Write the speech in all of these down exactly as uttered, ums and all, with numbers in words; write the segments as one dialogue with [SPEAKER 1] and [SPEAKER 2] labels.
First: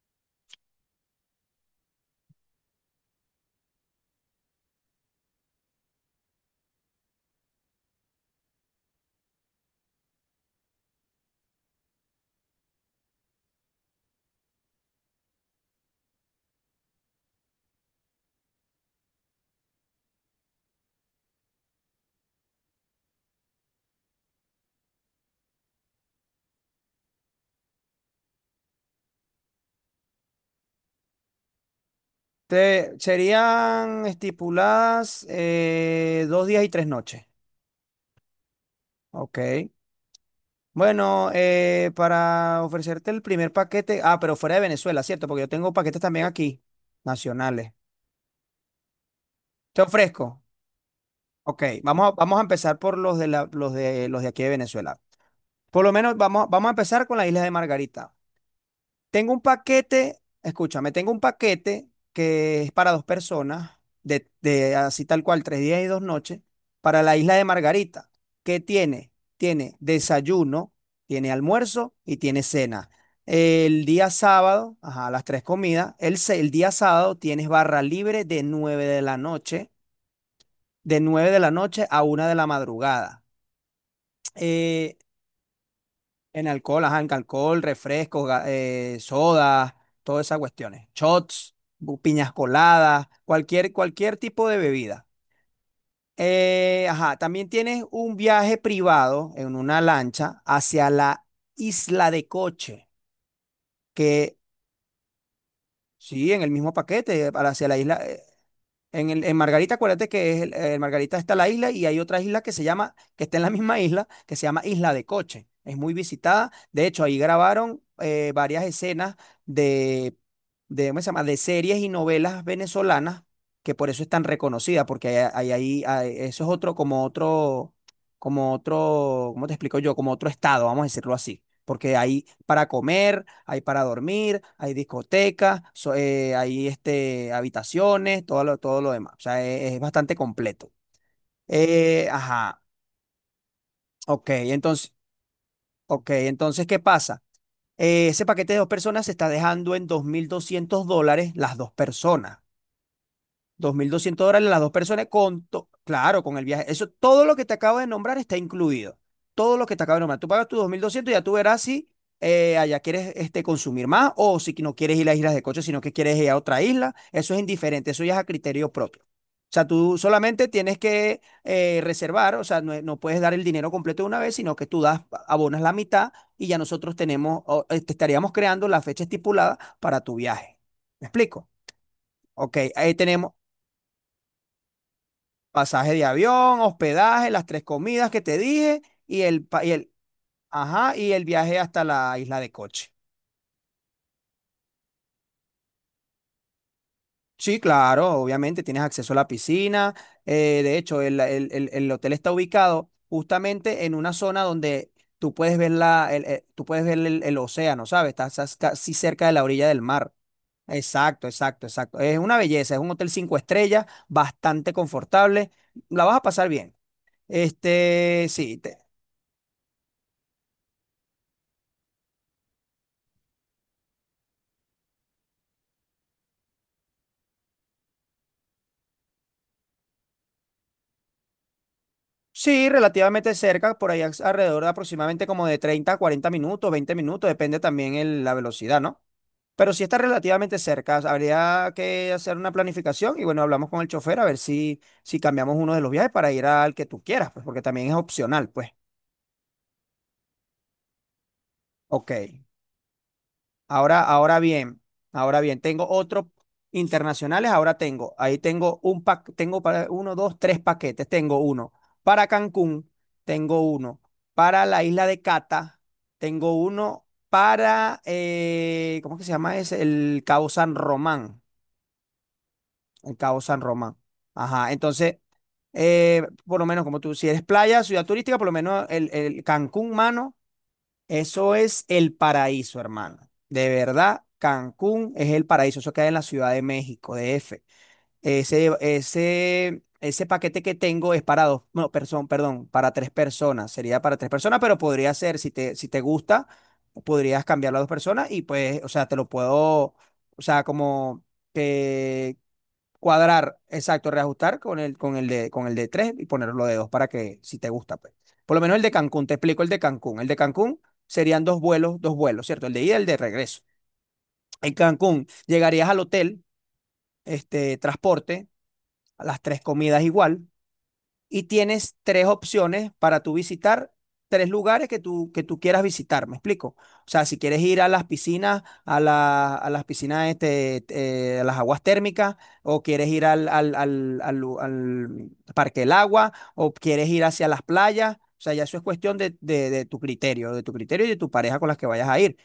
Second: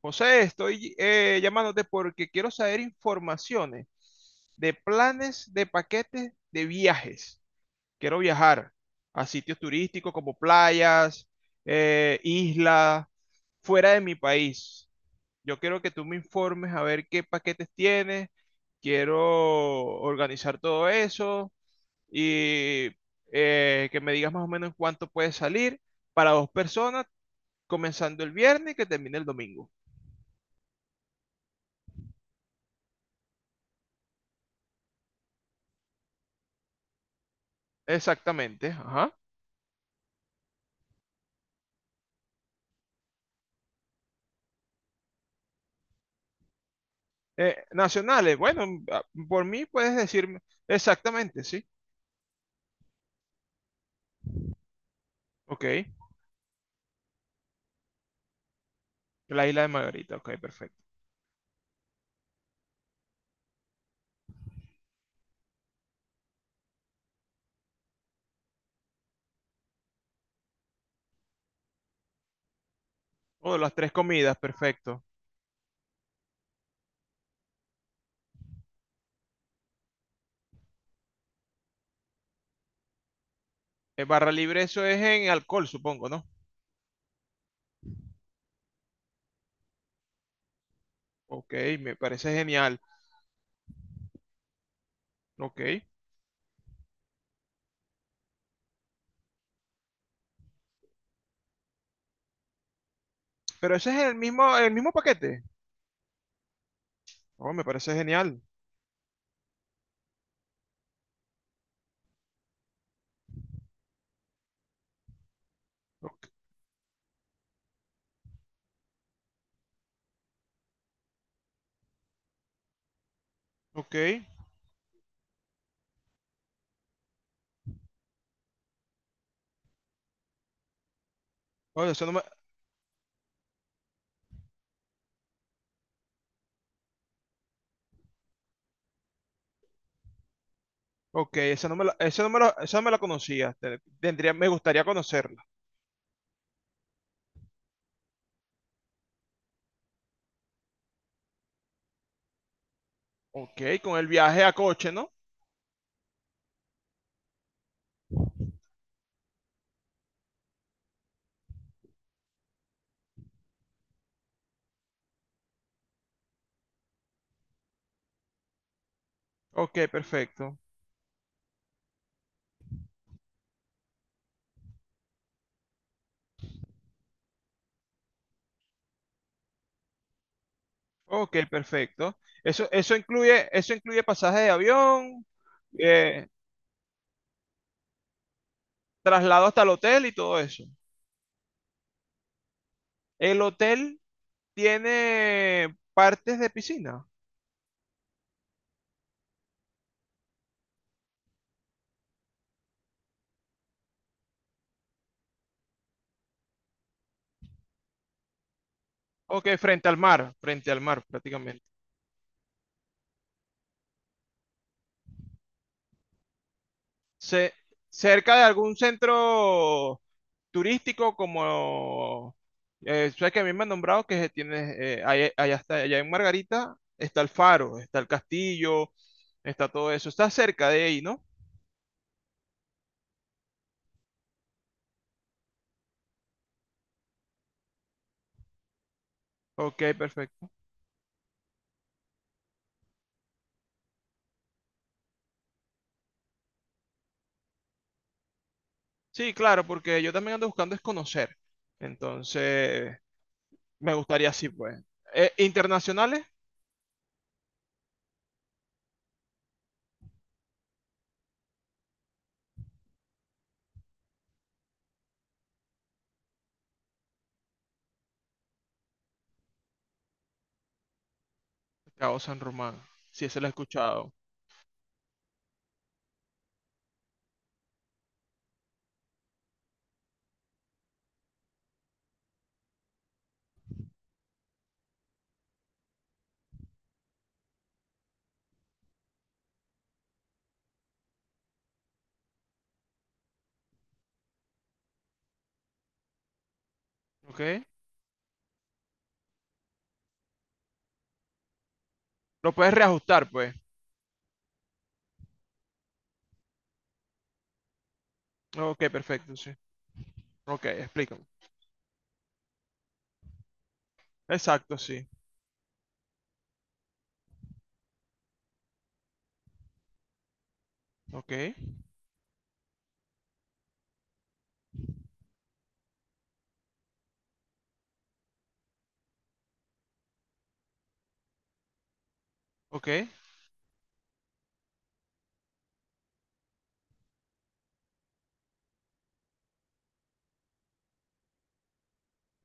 [SPEAKER 1] José, estoy eh, llamándote porque quiero saber informaciones de planes de paquetes de viajes. Quiero viajar a sitios turísticos como playas, eh, islas, fuera de mi país. Yo quiero que tú me informes a ver qué paquetes tienes. Quiero organizar todo eso y eh, que me digas más o menos en cuánto puede salir para dos personas, comenzando el viernes y que termine el domingo.
[SPEAKER 2] Te- serían estipuladas eh, dos días y tres noches.
[SPEAKER 1] Exactamente, ajá.
[SPEAKER 2] Ok. Bueno, eh, para ofrecerte el primer paquete, ah, pero fuera de Venezuela, ¿cierto? Porque yo tengo paquetes también aquí,
[SPEAKER 1] Eh,
[SPEAKER 2] nacionales.
[SPEAKER 1] nacionales, bueno, a- por mí
[SPEAKER 2] Te
[SPEAKER 1] puedes decirme
[SPEAKER 2] ofrezco.
[SPEAKER 1] exactamente,
[SPEAKER 2] Ok,
[SPEAKER 1] sí.
[SPEAKER 2] vamos a, vamos a empezar por los de la- los de, los de aquí de Venezuela.
[SPEAKER 1] Ok,
[SPEAKER 2] Por lo menos vamos, vamos a empezar con las Islas de Margarita. Tengo un
[SPEAKER 1] la isla de Margarita,
[SPEAKER 2] paquete,
[SPEAKER 1] ok, perfecto.
[SPEAKER 2] escúchame, tengo un paquete que es para dos personas, de, de así tal cual, tres días y dos noches, para la isla de Margarita. ¿Qué tiene? Tiene desayuno, tiene almuerzo y tiene cena.
[SPEAKER 1] O las
[SPEAKER 2] El
[SPEAKER 1] tres
[SPEAKER 2] día
[SPEAKER 1] comidas,
[SPEAKER 2] sábado,
[SPEAKER 1] perfecto.
[SPEAKER 2] ajá, las tres comidas. El, se- el día sábado tienes barra libre de nueve de la noche, de nueve de la noche a una de la madrugada.
[SPEAKER 1] Eh, barra libre, eso
[SPEAKER 2] Eh,
[SPEAKER 1] es en alcohol, supongo, ¿no?
[SPEAKER 2] En alcohol, ajá, en alcohol, refrescos, ga- eh, sodas, todas esas cuestiones.
[SPEAKER 1] Ok,
[SPEAKER 2] Shots,
[SPEAKER 1] me
[SPEAKER 2] bu-
[SPEAKER 1] parece
[SPEAKER 2] piñas
[SPEAKER 1] genial.
[SPEAKER 2] coladas, cualquier, cualquier tipo de bebida.
[SPEAKER 1] Ok,
[SPEAKER 2] Eh, ajá, también tienes un viaje privado en una lancha hacia la isla de Coche,
[SPEAKER 1] pero ese es el
[SPEAKER 2] que
[SPEAKER 1] mismo, el mismo paquete.
[SPEAKER 2] sí, en el mismo paquete, para
[SPEAKER 1] Oh, me
[SPEAKER 2] hacia la
[SPEAKER 1] parece
[SPEAKER 2] isla. eh,
[SPEAKER 1] genial.
[SPEAKER 2] En, el, en Margarita, acuérdate que es el- en Margarita está la isla y hay otra isla que se llama, que está en la misma isla, que se llama Isla de Coche. Es muy
[SPEAKER 1] Ok,
[SPEAKER 2] visitada. De hecho, ahí grabaron eh, varias escenas de, de, ¿cómo se llama? De series y novelas venezolanas, que por
[SPEAKER 1] ok.
[SPEAKER 2] eso es tan reconocida, porque ahí, ahí, ahí- ahí- eso es otro, como otro, como otro, ¿cómo te explico yo? Como otro estado, vamos a decirlo así
[SPEAKER 1] Oye,
[SPEAKER 2] porque
[SPEAKER 1] eso no me,
[SPEAKER 2] hay para comer, hay para dormir, hay discotecas, so- eh, hay este, habitaciones, todo lo, todo lo demás. O sea, es, es bastante completo.
[SPEAKER 1] ok, esa no me la,
[SPEAKER 2] Eh,
[SPEAKER 1] eso no me lo-
[SPEAKER 2] ajá,
[SPEAKER 1] esa no me la conocía. Te-
[SPEAKER 2] ok,
[SPEAKER 1] Tendría, me gustaría
[SPEAKER 2] entonces,
[SPEAKER 1] conocerla.
[SPEAKER 2] ok, entonces, ¿qué pasa? Eh, ese paquete de dos personas se está dejando en dos mil doscientos dólares las dos personas. Dos
[SPEAKER 1] Ok,
[SPEAKER 2] mil
[SPEAKER 1] con el
[SPEAKER 2] doscientos
[SPEAKER 1] viaje
[SPEAKER 2] dólares
[SPEAKER 1] a
[SPEAKER 2] las dos
[SPEAKER 1] coche,
[SPEAKER 2] personas
[SPEAKER 1] ¿no?
[SPEAKER 2] con, to- claro, con el viaje. Eso, todo lo que te acabo de nombrar está incluido. Todo lo que te acabo de nombrar. Tú pagas tus dos mil doscientos y ya tú verás si eh, allá quieres este, consumir más o si no quieres ir a islas de coche, sino que quieres ir a otra isla. Eso es indiferente, eso ya es a criterio propio. O sea,
[SPEAKER 1] Ok,
[SPEAKER 2] tú solamente
[SPEAKER 1] perfecto.
[SPEAKER 2] tienes que eh, reservar. O sea, no, no puedes dar el dinero completo de una vez, sino que tú das, abonas la mitad y ya nosotros tenemos, o, eh, estaríamos creando la fecha estipulada para tu viaje. ¿Me
[SPEAKER 1] Ok,
[SPEAKER 2] explico?
[SPEAKER 1] perfecto.
[SPEAKER 2] Ok,
[SPEAKER 1] Eso, eso
[SPEAKER 2] ahí tenemos,
[SPEAKER 1] incluye, eso incluye pasaje de avión,
[SPEAKER 2] pasaje de
[SPEAKER 1] eh,
[SPEAKER 2] avión, hospedaje, las tres comidas que te dije y el,
[SPEAKER 1] traslado hasta
[SPEAKER 2] pa-
[SPEAKER 1] el
[SPEAKER 2] y el,
[SPEAKER 1] hotel y todo eso.
[SPEAKER 2] ajá, y el viaje hasta la isla de Coche.
[SPEAKER 1] El hotel tiene partes de piscina.
[SPEAKER 2] Sí, claro, obviamente tienes acceso a la piscina. Eh, de hecho, el, el- el- el hotel está ubicado justamente en una zona donde tú puedes ver la, el, el- tú puedes ver el, el océano, ¿sabes? Estás, estás casi cerca de la
[SPEAKER 1] Ok,
[SPEAKER 2] orilla del
[SPEAKER 1] frente al
[SPEAKER 2] mar.
[SPEAKER 1] mar, frente al mar
[SPEAKER 2] Exacto,
[SPEAKER 1] prácticamente.
[SPEAKER 2] exacto, exacto. Es una belleza, es un hotel cinco estrellas, bastante confortable. La vas a pasar bien.
[SPEAKER 1] Ce-
[SPEAKER 2] Este,
[SPEAKER 1] cerca de
[SPEAKER 2] sí.
[SPEAKER 1] algún
[SPEAKER 2] te-
[SPEAKER 1] centro turístico como... Eh, sabes que a mí me han nombrado que tiene, eh, ahí- allá, está, allá en Margarita está el faro, está el castillo, está todo eso. Está cerca de ahí, ¿no?
[SPEAKER 2] Sí, relativamente cerca, por ahí as- alrededor de aproximadamente como de treinta a cuarenta minutos, veinte minutos, depende también el- la velocidad, ¿no? Pero
[SPEAKER 1] Ok,
[SPEAKER 2] sí está
[SPEAKER 1] perfecto.
[SPEAKER 2] relativamente cerca, habría que hacer una planificación y bueno, hablamos con el chofer a ver si, si cambiamos uno de los viajes para ir al que tú quieras, pues porque también es opcional, pues.
[SPEAKER 1] Sí, claro, porque yo también ando buscando es conocer.
[SPEAKER 2] Ok.
[SPEAKER 1] Entonces, me
[SPEAKER 2] Ahora,
[SPEAKER 1] gustaría
[SPEAKER 2] ahora
[SPEAKER 1] así,
[SPEAKER 2] bien,
[SPEAKER 1] pues. Eh,
[SPEAKER 2] Ahora bien, tengo
[SPEAKER 1] internacionales,
[SPEAKER 2] otros internacionales, ahora tengo, ahí tengo un paquete, tengo para uno, dos, tres paquetes, tengo uno para Cancún, tengo uno para la isla de Cata, tengo uno para, eh, ¿cómo que se llama ese? El Cabo San Román,
[SPEAKER 1] Cabo San Román,
[SPEAKER 2] el
[SPEAKER 1] si ese
[SPEAKER 2] Cabo
[SPEAKER 1] lo he
[SPEAKER 2] San Román.
[SPEAKER 1] escuchado.
[SPEAKER 2] Ajá, entonces, eh, por lo menos como tú, si eres playa, ciudad turística, por lo menos el, el Cancún, mano. Eso es el paraíso, hermano. De verdad, Cancún es el paraíso. Eso queda en la Ciudad de México, D F. Ese, ese, ese paquete que tengo es para dos, no, perdón, perdón, para tres personas. Sería para tres personas, pero podría ser, si te, si te gusta,
[SPEAKER 1] ¿Ok?
[SPEAKER 2] podrías cambiarlo a dos personas y pues, o sea, te lo puedo, o sea, como
[SPEAKER 1] Lo puedes reajustar, pues.
[SPEAKER 2] cuadrar, exacto, reajustar con el, con el de, con el de tres y ponerlo de dos para que si te gusta, pues. Por lo menos
[SPEAKER 1] Ok,
[SPEAKER 2] el de Cancún, te
[SPEAKER 1] perfecto, sí.
[SPEAKER 2] explico el de Cancún. El de
[SPEAKER 1] Ok,
[SPEAKER 2] Cancún
[SPEAKER 1] explícame.
[SPEAKER 2] serían dos vuelos, dos vuelos, ¿cierto? El de ida y el de regreso. En
[SPEAKER 1] Exacto, sí.
[SPEAKER 2] Cancún llegarías al hotel, este, transporte, las tres comidas igual,
[SPEAKER 1] Ok,
[SPEAKER 2] y tienes tres opciones para tú visitar, tres lugares que tú, que tú quieras visitar, ¿me explico? O sea, si quieres ir a las piscinas, a, la- a las piscinas, este, eh, a las aguas térmicas, o
[SPEAKER 1] ok,
[SPEAKER 2] quieres ir al, al, al- al lu- al Parque del Agua, o quieres ir hacia las playas, o sea, ya eso es cuestión de, de- de tu criterio, de tu criterio y de tu pareja con las que vayas a ir.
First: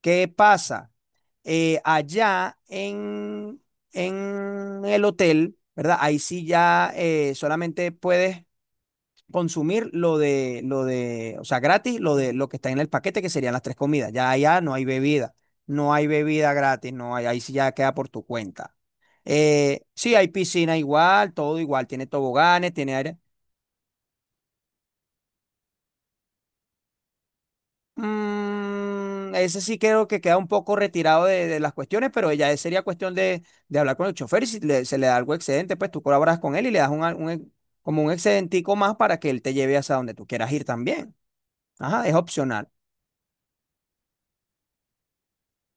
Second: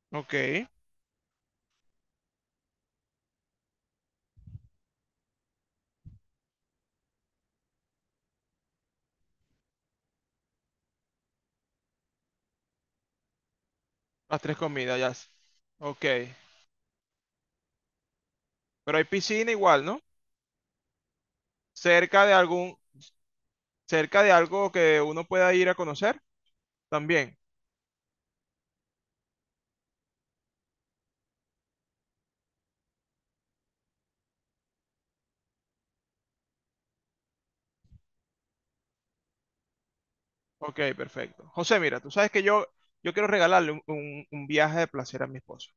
[SPEAKER 2] ¿Qué
[SPEAKER 1] ok.
[SPEAKER 2] pasa? Eh, allá en, en el hotel, ¿verdad? Ahí sí ya eh, solamente puedes consumir lo de, lo de, o sea, gratis, lo de lo que está en el paquete, que serían las tres comidas. Ya
[SPEAKER 1] Las tres
[SPEAKER 2] allá no hay
[SPEAKER 1] comidas, ya. s-
[SPEAKER 2] bebida, no
[SPEAKER 1] Ok.
[SPEAKER 2] hay bebida gratis, no hay, ahí sí ya queda por tu cuenta.
[SPEAKER 1] Pero hay piscina
[SPEAKER 2] Eh,
[SPEAKER 1] igual, ¿no?
[SPEAKER 2] sí, hay piscina igual, todo igual, tiene
[SPEAKER 1] Cerca de
[SPEAKER 2] toboganes,
[SPEAKER 1] algún,
[SPEAKER 2] tiene aire.
[SPEAKER 1] cerca de algo que uno pueda ir a conocer, también.
[SPEAKER 2] Mm, ese sí creo que queda un poco retirado de, de las cuestiones, pero ya sería cuestión de, de hablar con el chofer y si le- se le da algo excedente, pues tú colaboras con él y le das un, un- ex- como un excedentico más para que él te lleve hasta donde tú quieras ir
[SPEAKER 1] Ok,
[SPEAKER 2] también.
[SPEAKER 1] perfecto. José, mira,
[SPEAKER 2] Ajá,
[SPEAKER 1] tú
[SPEAKER 2] es
[SPEAKER 1] sabes que yo,
[SPEAKER 2] opcional.
[SPEAKER 1] yo quiero regalarle un, un- un viaje de placer a mi esposa.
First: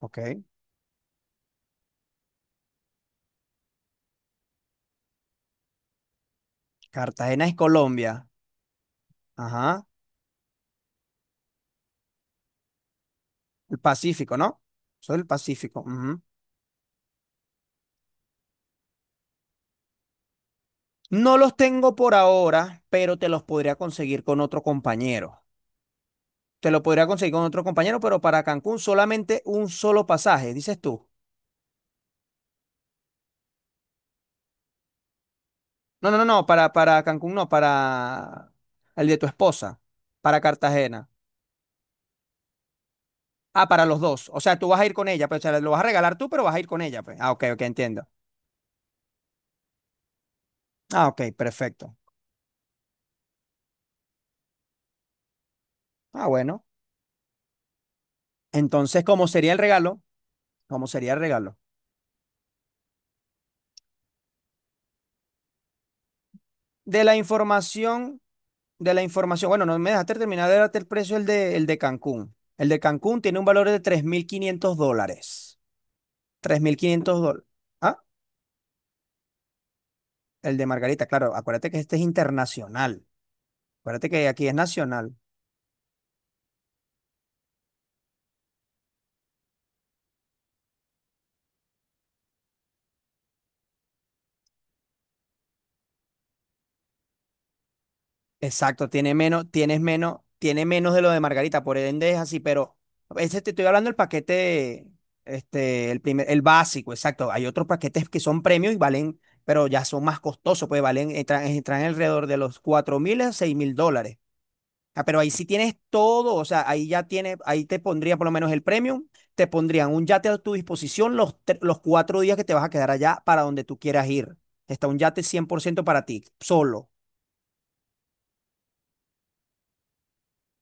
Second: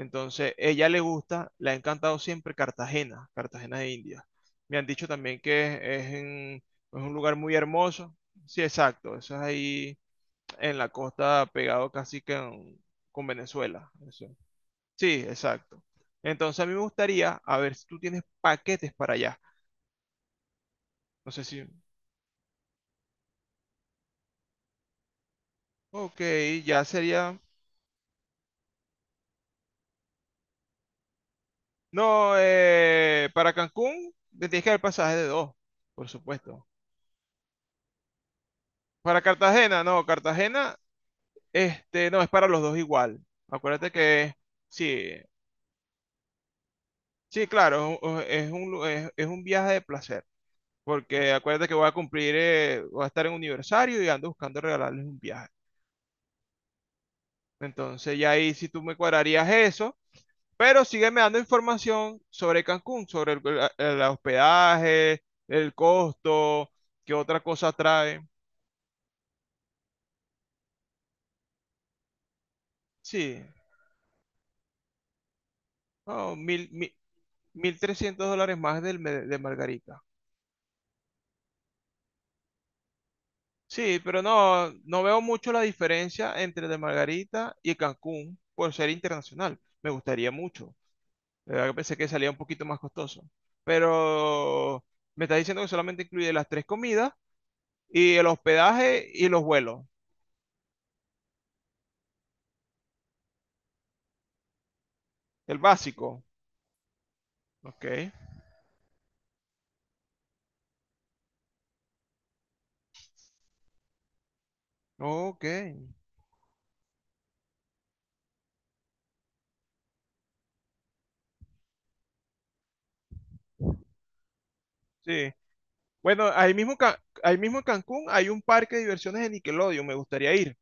[SPEAKER 2] Ok.
[SPEAKER 1] ella le gusta, le ha encantado siempre Cartagena, Cartagena de India. Me han dicho también que es, es en- es un lugar
[SPEAKER 2] Cartagena
[SPEAKER 1] muy
[SPEAKER 2] es
[SPEAKER 1] hermoso.
[SPEAKER 2] Colombia.
[SPEAKER 1] Sí, exacto, eso es
[SPEAKER 2] Ajá.
[SPEAKER 1] ahí en la costa, pegado casi que en- con
[SPEAKER 2] El
[SPEAKER 1] Venezuela. Eso.
[SPEAKER 2] Pacífico, ¿no? Soy
[SPEAKER 1] Sí,
[SPEAKER 2] el Pacífico.
[SPEAKER 1] exacto.
[SPEAKER 2] Ujú.
[SPEAKER 1] Entonces, a mí me gustaría, a ver si tú tienes paquetes para allá. No
[SPEAKER 2] No
[SPEAKER 1] sé
[SPEAKER 2] los
[SPEAKER 1] si...
[SPEAKER 2] tengo por ahora, pero te los podría conseguir con otro compañero.
[SPEAKER 1] Ok,
[SPEAKER 2] Te lo
[SPEAKER 1] ya
[SPEAKER 2] podría conseguir
[SPEAKER 1] sería...
[SPEAKER 2] con otro compañero, pero para Cancún solamente un solo pasaje, dices tú.
[SPEAKER 1] No, eh, para Cancún te tienes que dar el pasaje de dos, por
[SPEAKER 2] No, no, no, no,
[SPEAKER 1] supuesto.
[SPEAKER 2] para, para Cancún no, para el de
[SPEAKER 1] Para
[SPEAKER 2] tu esposa,
[SPEAKER 1] Cartagena, no,
[SPEAKER 2] para
[SPEAKER 1] Cartagena,
[SPEAKER 2] Cartagena.
[SPEAKER 1] este, no, es para los dos igual.
[SPEAKER 2] Ah, para
[SPEAKER 1] Acuérdate
[SPEAKER 2] los dos.
[SPEAKER 1] que
[SPEAKER 2] O sea, tú vas a ir con
[SPEAKER 1] sí,
[SPEAKER 2] ella, pero o sea, lo vas a regalar tú, pero vas a ir con ella, pues. Ah, ok,
[SPEAKER 1] sí,
[SPEAKER 2] ok,
[SPEAKER 1] claro, es
[SPEAKER 2] entiendo.
[SPEAKER 1] un, es un lu- es- es un viaje de placer,
[SPEAKER 2] Ah, ok,
[SPEAKER 1] porque acuérdate que voy a
[SPEAKER 2] perfecto.
[SPEAKER 1] cumplir, eh, voy a estar en un aniversario y ando buscando regalarles un viaje.
[SPEAKER 2] Ah, bueno.
[SPEAKER 1] Entonces ya ahí si tú me
[SPEAKER 2] Entonces, ¿cómo
[SPEAKER 1] cuadrarías
[SPEAKER 2] sería el
[SPEAKER 1] eso,
[SPEAKER 2] regalo?
[SPEAKER 1] pero
[SPEAKER 2] ¿Cómo sería el
[SPEAKER 1] sígueme dando
[SPEAKER 2] regalo?
[SPEAKER 1] información sobre Cancún, sobre el el- el hospedaje, el costo,
[SPEAKER 2] De
[SPEAKER 1] qué
[SPEAKER 2] la
[SPEAKER 1] otra cosa
[SPEAKER 2] información,
[SPEAKER 1] trae.
[SPEAKER 2] de la información, bueno, no me dejaste terminar de darte el precio el de, el de Cancún. El de Cancún tiene
[SPEAKER 1] Sí,
[SPEAKER 2] un valor de tres mil quinientos dólares.
[SPEAKER 1] no,
[SPEAKER 2] tres
[SPEAKER 1] mil,
[SPEAKER 2] mil
[SPEAKER 1] mil,
[SPEAKER 2] quinientos dólares.
[SPEAKER 1] mil
[SPEAKER 2] Ah,
[SPEAKER 1] trescientos dólares más del me- de Margarita.
[SPEAKER 2] el de Margarita, claro, acuérdate que este es internacional.
[SPEAKER 1] Sí,
[SPEAKER 2] Acuérdate
[SPEAKER 1] pero
[SPEAKER 2] que aquí es
[SPEAKER 1] no, no
[SPEAKER 2] nacional.
[SPEAKER 1] veo mucho la diferencia entre el de Margarita y Cancún por ser internacional. Me gustaría mucho. De verdad que pensé que salía un poquito más costoso. Pero me está diciendo que solamente incluye las tres comidas y el
[SPEAKER 2] Exacto,
[SPEAKER 1] hospedaje
[SPEAKER 2] tiene
[SPEAKER 1] y los
[SPEAKER 2] menos, tienes
[SPEAKER 1] vuelos.
[SPEAKER 2] menos, tiene menos de lo de Margarita, por ende es así, pero ese te estoy hablando del paquete,
[SPEAKER 1] El
[SPEAKER 2] este, el
[SPEAKER 1] básico.
[SPEAKER 2] primer, el básico, exacto. Hay otros
[SPEAKER 1] Ok.
[SPEAKER 2] paquetes que son premium y valen, pero ya son más costosos, pues valen, entran, entran alrededor de los cuatro mil a seis mil dólares. Ah, pero ahí
[SPEAKER 1] Ok.
[SPEAKER 2] sí tienes todo, o sea, ahí ya tienes, ahí te pondría por lo menos el premium, te pondrían un yate a tu disposición los, tre- los cuatro días que te vas a quedar allá para donde tú quieras ir. Está un yate
[SPEAKER 1] Sí.
[SPEAKER 2] cien por ciento para ti,
[SPEAKER 1] Bueno, ahí mismo,
[SPEAKER 2] solo.
[SPEAKER 1] Ca- ahí mismo en Cancún hay un parque de diversiones de Nickelodeon. Me gustaría ir.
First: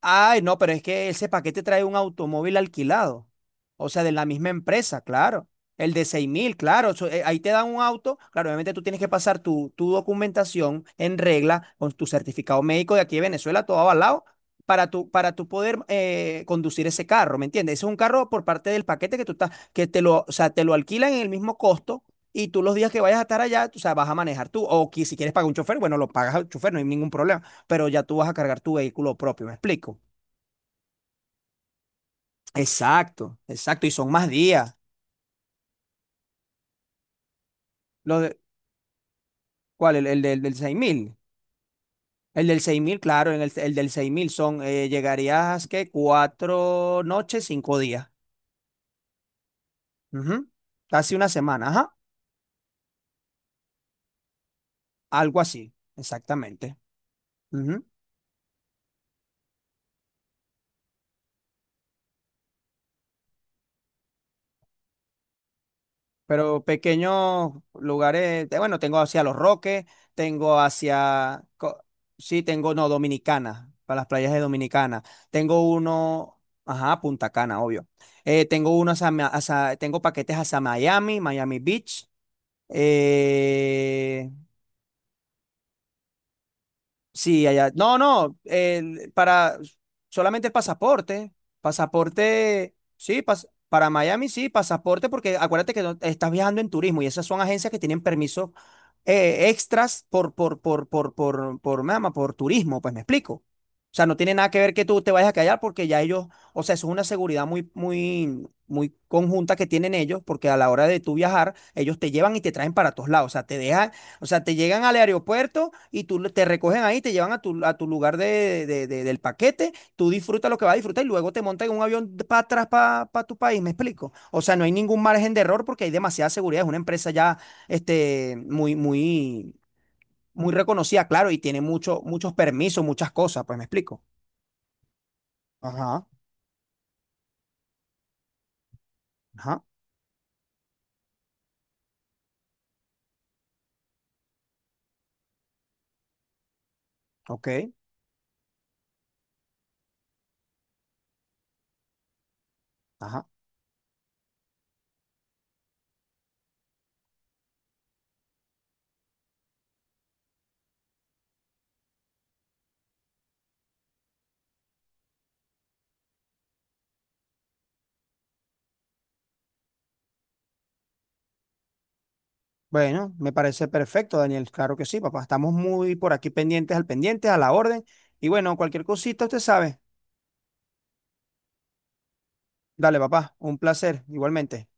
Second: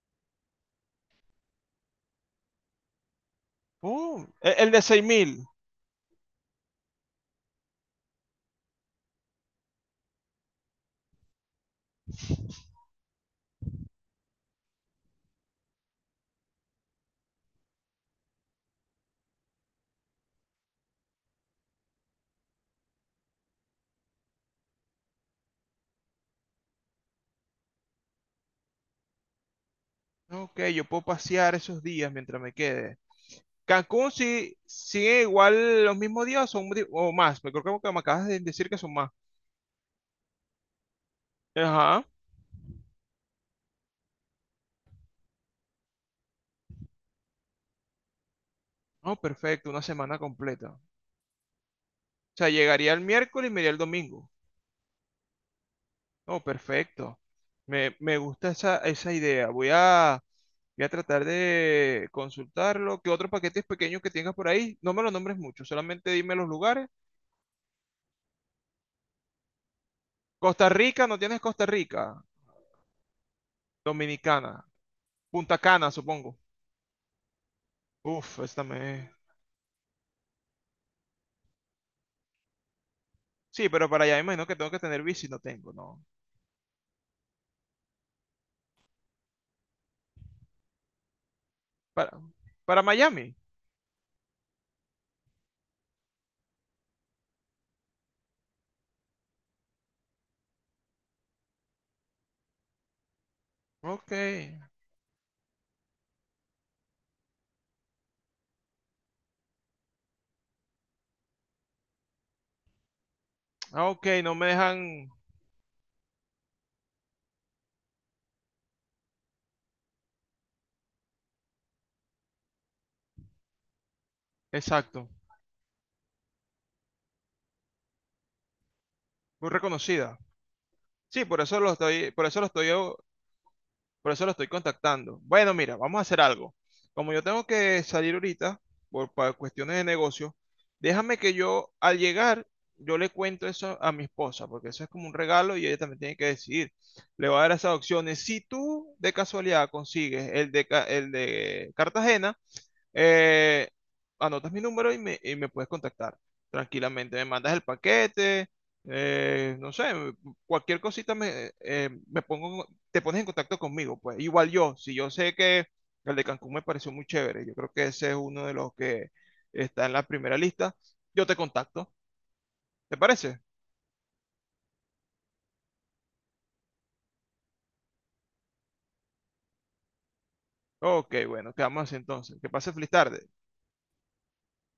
[SPEAKER 2] Ay, no, pero es que ese paquete trae un automóvil alquilado. O sea, de
[SPEAKER 1] Oh,
[SPEAKER 2] la misma
[SPEAKER 1] el el de
[SPEAKER 2] empresa,
[SPEAKER 1] seis mil.
[SPEAKER 2] claro. El de seis mil, claro. Eso, eh, ahí te dan un auto. Claro, obviamente tú tienes que pasar tu, tu documentación en regla con tu certificado médico de aquí de Venezuela, todo avalado, para tu, para tu poder eh, conducir ese carro, ¿me entiendes? Ese es un carro por parte del paquete que tú estás, que te lo, o sea, te lo alquilan en el mismo costo. Y tú los días que vayas a estar allá, tú, o sea, vas a manejar tú. O que si quieres pagar un chofer, bueno, lo pagas al chofer, no hay ningún problema pero ya tú vas a cargar tu vehículo propio, ¿me explico?
[SPEAKER 1] Ok, yo puedo pasear esos días mientras me quede.
[SPEAKER 2] Exacto, exacto. Y
[SPEAKER 1] Cancún
[SPEAKER 2] son más
[SPEAKER 1] sí
[SPEAKER 2] días.
[SPEAKER 1] sigue igual los mismos días o son di- o más. Me creo que me
[SPEAKER 2] Lo
[SPEAKER 1] acabas
[SPEAKER 2] de-
[SPEAKER 1] de decir que son más.
[SPEAKER 2] ¿Cuál? El, el del, del seis mil.
[SPEAKER 1] Ajá.
[SPEAKER 2] El del seis mil, claro, en el, el del seis mil son, eh, llegarías, ¿qué? Cuatro noches, cinco días.
[SPEAKER 1] No, perfecto, una semana
[SPEAKER 2] Ujú.
[SPEAKER 1] completa. O
[SPEAKER 2] Casi una semana, ajá.
[SPEAKER 1] sea, llegaría el miércoles y me iría el domingo.
[SPEAKER 2] Algo así,
[SPEAKER 1] No,
[SPEAKER 2] exactamente.
[SPEAKER 1] perfecto.
[SPEAKER 2] Ujú.
[SPEAKER 1] Me, me gusta esa, esa idea. Voy a, voy a tratar de consultarlo. ¿Qué otros paquetes pequeños que tengas por ahí? No me los nombres mucho, solamente dime los
[SPEAKER 2] Pero
[SPEAKER 1] lugares.
[SPEAKER 2] pequeños lugares, te- bueno, tengo hacia Los Roques, tengo
[SPEAKER 1] Costa Rica, ¿no tienes
[SPEAKER 2] hacia,
[SPEAKER 1] Costa
[SPEAKER 2] co-
[SPEAKER 1] Rica?
[SPEAKER 2] sí, tengo, no, Dominicana, para las playas de
[SPEAKER 1] Dominicana.
[SPEAKER 2] Dominicana.
[SPEAKER 1] Punta
[SPEAKER 2] Tengo
[SPEAKER 1] Cana, supongo.
[SPEAKER 2] uno, ajá, Punta Cana, obvio.
[SPEAKER 1] Uf,
[SPEAKER 2] Eh,
[SPEAKER 1] esta
[SPEAKER 2] tengo uno
[SPEAKER 1] me...
[SPEAKER 2] hacia, Ma- hacia- tengo paquetes hacia Miami, Miami Beach.
[SPEAKER 1] Sí, pero para allá me
[SPEAKER 2] Eh,
[SPEAKER 1] imagino que tengo que tener bici, no tengo, no.
[SPEAKER 2] Sí, allá. No, no, el- para solamente el pasaporte.
[SPEAKER 1] Para,
[SPEAKER 2] Pasaporte,
[SPEAKER 1] para
[SPEAKER 2] sí,
[SPEAKER 1] Miami.
[SPEAKER 2] pas- para Miami sí, pasaporte, porque acuérdate que no- estás viajando en turismo y esas son agencias que tienen permisos eh, extras por, por, por, por, por, por, mama, por turismo, pues me explico. O sea,
[SPEAKER 1] Ok.
[SPEAKER 2] no tiene nada que ver que tú te vayas a callar porque ya ellos, o sea, eso es una seguridad muy, muy, muy conjunta que tienen ellos, porque a la hora de tú viajar, ellos te llevan y te traen para todos lados. O sea, te
[SPEAKER 1] Ah,
[SPEAKER 2] dejan,
[SPEAKER 1] ok,
[SPEAKER 2] o
[SPEAKER 1] no
[SPEAKER 2] sea,
[SPEAKER 1] me
[SPEAKER 2] te llegan al
[SPEAKER 1] dejan...
[SPEAKER 2] aeropuerto y tú te recogen ahí, te llevan a tu, a tu lugar de, de- de- del paquete, tú disfrutas lo que vas a disfrutar y luego te montas en un avión para atrás, para tu país, ¿me explico? O sea, no hay ningún
[SPEAKER 1] Exacto.
[SPEAKER 2] margen de error porque hay demasiada seguridad, es una empresa ya este, muy,
[SPEAKER 1] Muy
[SPEAKER 2] muy,
[SPEAKER 1] reconocida.
[SPEAKER 2] muy reconocida,
[SPEAKER 1] Sí,
[SPEAKER 2] claro, y
[SPEAKER 1] por eso
[SPEAKER 2] tiene
[SPEAKER 1] lo
[SPEAKER 2] mucho,
[SPEAKER 1] estoy, por
[SPEAKER 2] muchos
[SPEAKER 1] eso lo estoy
[SPEAKER 2] permisos, muchas cosas, pues me explico.
[SPEAKER 1] Por eso lo estoy contactando. Bueno, mira, vamos a
[SPEAKER 2] Ajá,
[SPEAKER 1] hacer algo. Como yo tengo que salir ahorita por pa-
[SPEAKER 2] ajá,
[SPEAKER 1] cuestiones de negocio, déjame que yo al llegar, yo le cuento eso a mi esposa, porque eso es como un regalo y ella también tiene que decidir. Le voy a dar
[SPEAKER 2] ok,
[SPEAKER 1] esas opciones. Si tú de casualidad consigues el de, Ca- el de Cartagena,
[SPEAKER 2] ajá.
[SPEAKER 1] eh, anotas mi número y me, y me puedes contactar tranquilamente. Me mandas el paquete, eh, no sé, cualquier cosita me, eh, eh, me pongo, te pones en contacto conmigo. Pues igual yo, si yo sé que el de Cancún me pareció muy chévere, yo creo que ese es uno de los que está en la primera lista, yo te contacto. ¿Te
[SPEAKER 2] Bueno, me
[SPEAKER 1] parece?
[SPEAKER 2] parece perfecto, Daniel, claro que sí, papá, estamos muy por aquí pendientes al pendiente, a la orden. Y bueno, cualquier cosita, usted sabe.
[SPEAKER 1] Ok, bueno, quedamos así entonces. Que pase feliz
[SPEAKER 2] Dale,
[SPEAKER 1] tarde.
[SPEAKER 2] papá, un placer, igualmente.